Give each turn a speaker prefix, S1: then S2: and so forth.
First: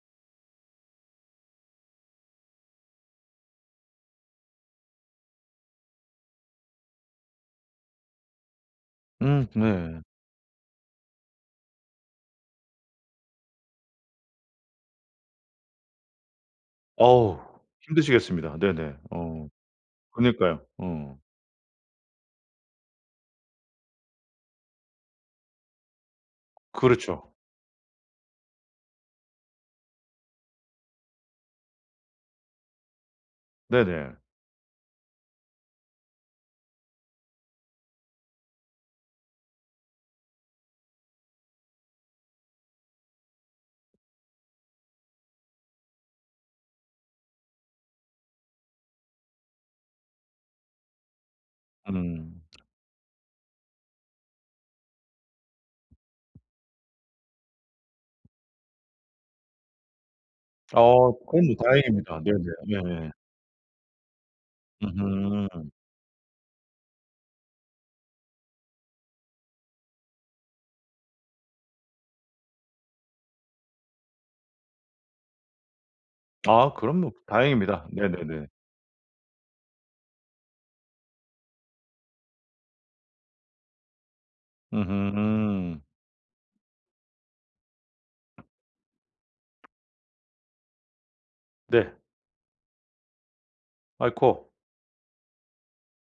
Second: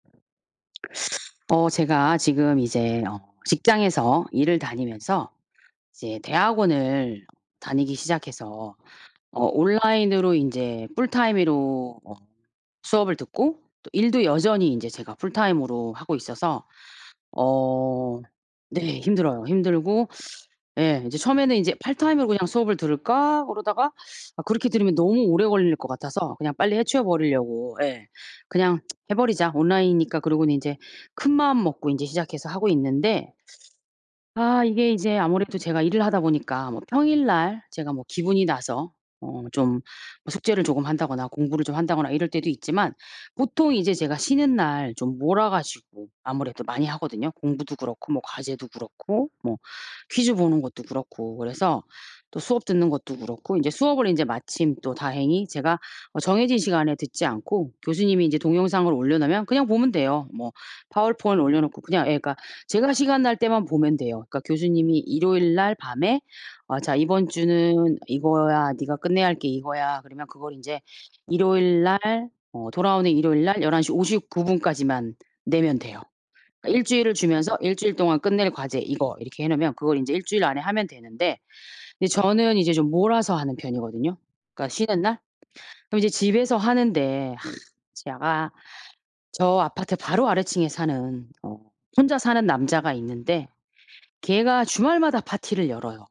S1: 어 제가 지금 이제 어 직장에서 일을 다니면서 이제 대학원을 다니기 시작해서 어
S2: 음, 네.
S1: 온라인으로 인제 풀타임으로 어 수업을 듣고 또 일도 여전히 인제 제가 풀타임으로 하고 있어서
S2: 어우
S1: 어
S2: 힘드시겠습니다. 네네.
S1: 네, 힘들어요.
S2: 어
S1: 힘들고
S2: 그니까요.
S1: 예
S2: 어.
S1: 이제 처음에는 이제 '파트타임으로 그냥 수업을 들을까?' 그러다가 아 그렇게 들으면 너무 오래 걸릴 것 같아서 그냥 빨리 해치워
S2: 그렇죠.
S1: 버리려고. 예. 그냥 해 버리자. 온라인이니까 그러고는 인제 큰마음 먹고 인제 시작해서 하고 있는데
S2: 네네.
S1: 아 이게 인제 아무래도 제가 일을 하다 보니까 뭐 평일 날 제가 뭐 기분이 나서 어 좀 숙제를 조금 한다거나 공부를 좀 한다거나 이럴 때도 있지만 보통 이제 제가 쉬는 날 좀 몰아 가지고 아무래도 많이 하거든요. 공부도 그렇고 뭐 과제도 그렇고 뭐 퀴즈 보는 것도 그렇고 그래서 또
S2: 음.
S1: 수업 듣는 것도 그렇고 인제 수업을 인제 마침 또 다행히 제가 어 정해진 시간에 듣지 않고 교수님이 이제 동영상을 올려놓으면 그냥 보면 돼요. 뭐
S2: 아
S1: 파워포인트
S2: 그건 뭐
S1: 올려놓고 그냥 예
S2: 다행입니다.
S1: 그니까
S2: 네네
S1: 제가
S2: 네.
S1: 시간 날 때만 보면 돼요. 그니까 교수님이 일요일
S2: 으흠.
S1: 날 밤에 "어 자 이번 주는 이거야. 니가 끝내야 할 게 이거야." 그러면 그걸 인제 일요일 날 어 돌아오는 일요일 날 11:59 까지만 내면 돼요.
S2: 아,
S1: 그러니까 1
S2: 그럼 뭐
S1: 주일을 주면서 1
S2: 다행입니다.
S1: 주일 동안
S2: 네네네.
S1: 끝낼 과제 이거, 이렇게 해 놓으면 그걸 인제 1 주일 안에 하면 되는데 근데 저는 이제 좀 몰아서 하는 편이거든요. 그니까 쉬는 날.
S2: 으흠.
S1: 그럼 이제 집에서 하는데 제가 저 아파트 바로 아래층에 사는 어
S2: 네.
S1: 혼자 사는 남자가 있는데
S2: 아이코.
S1: 걔가 주말마다 파티를 열어요.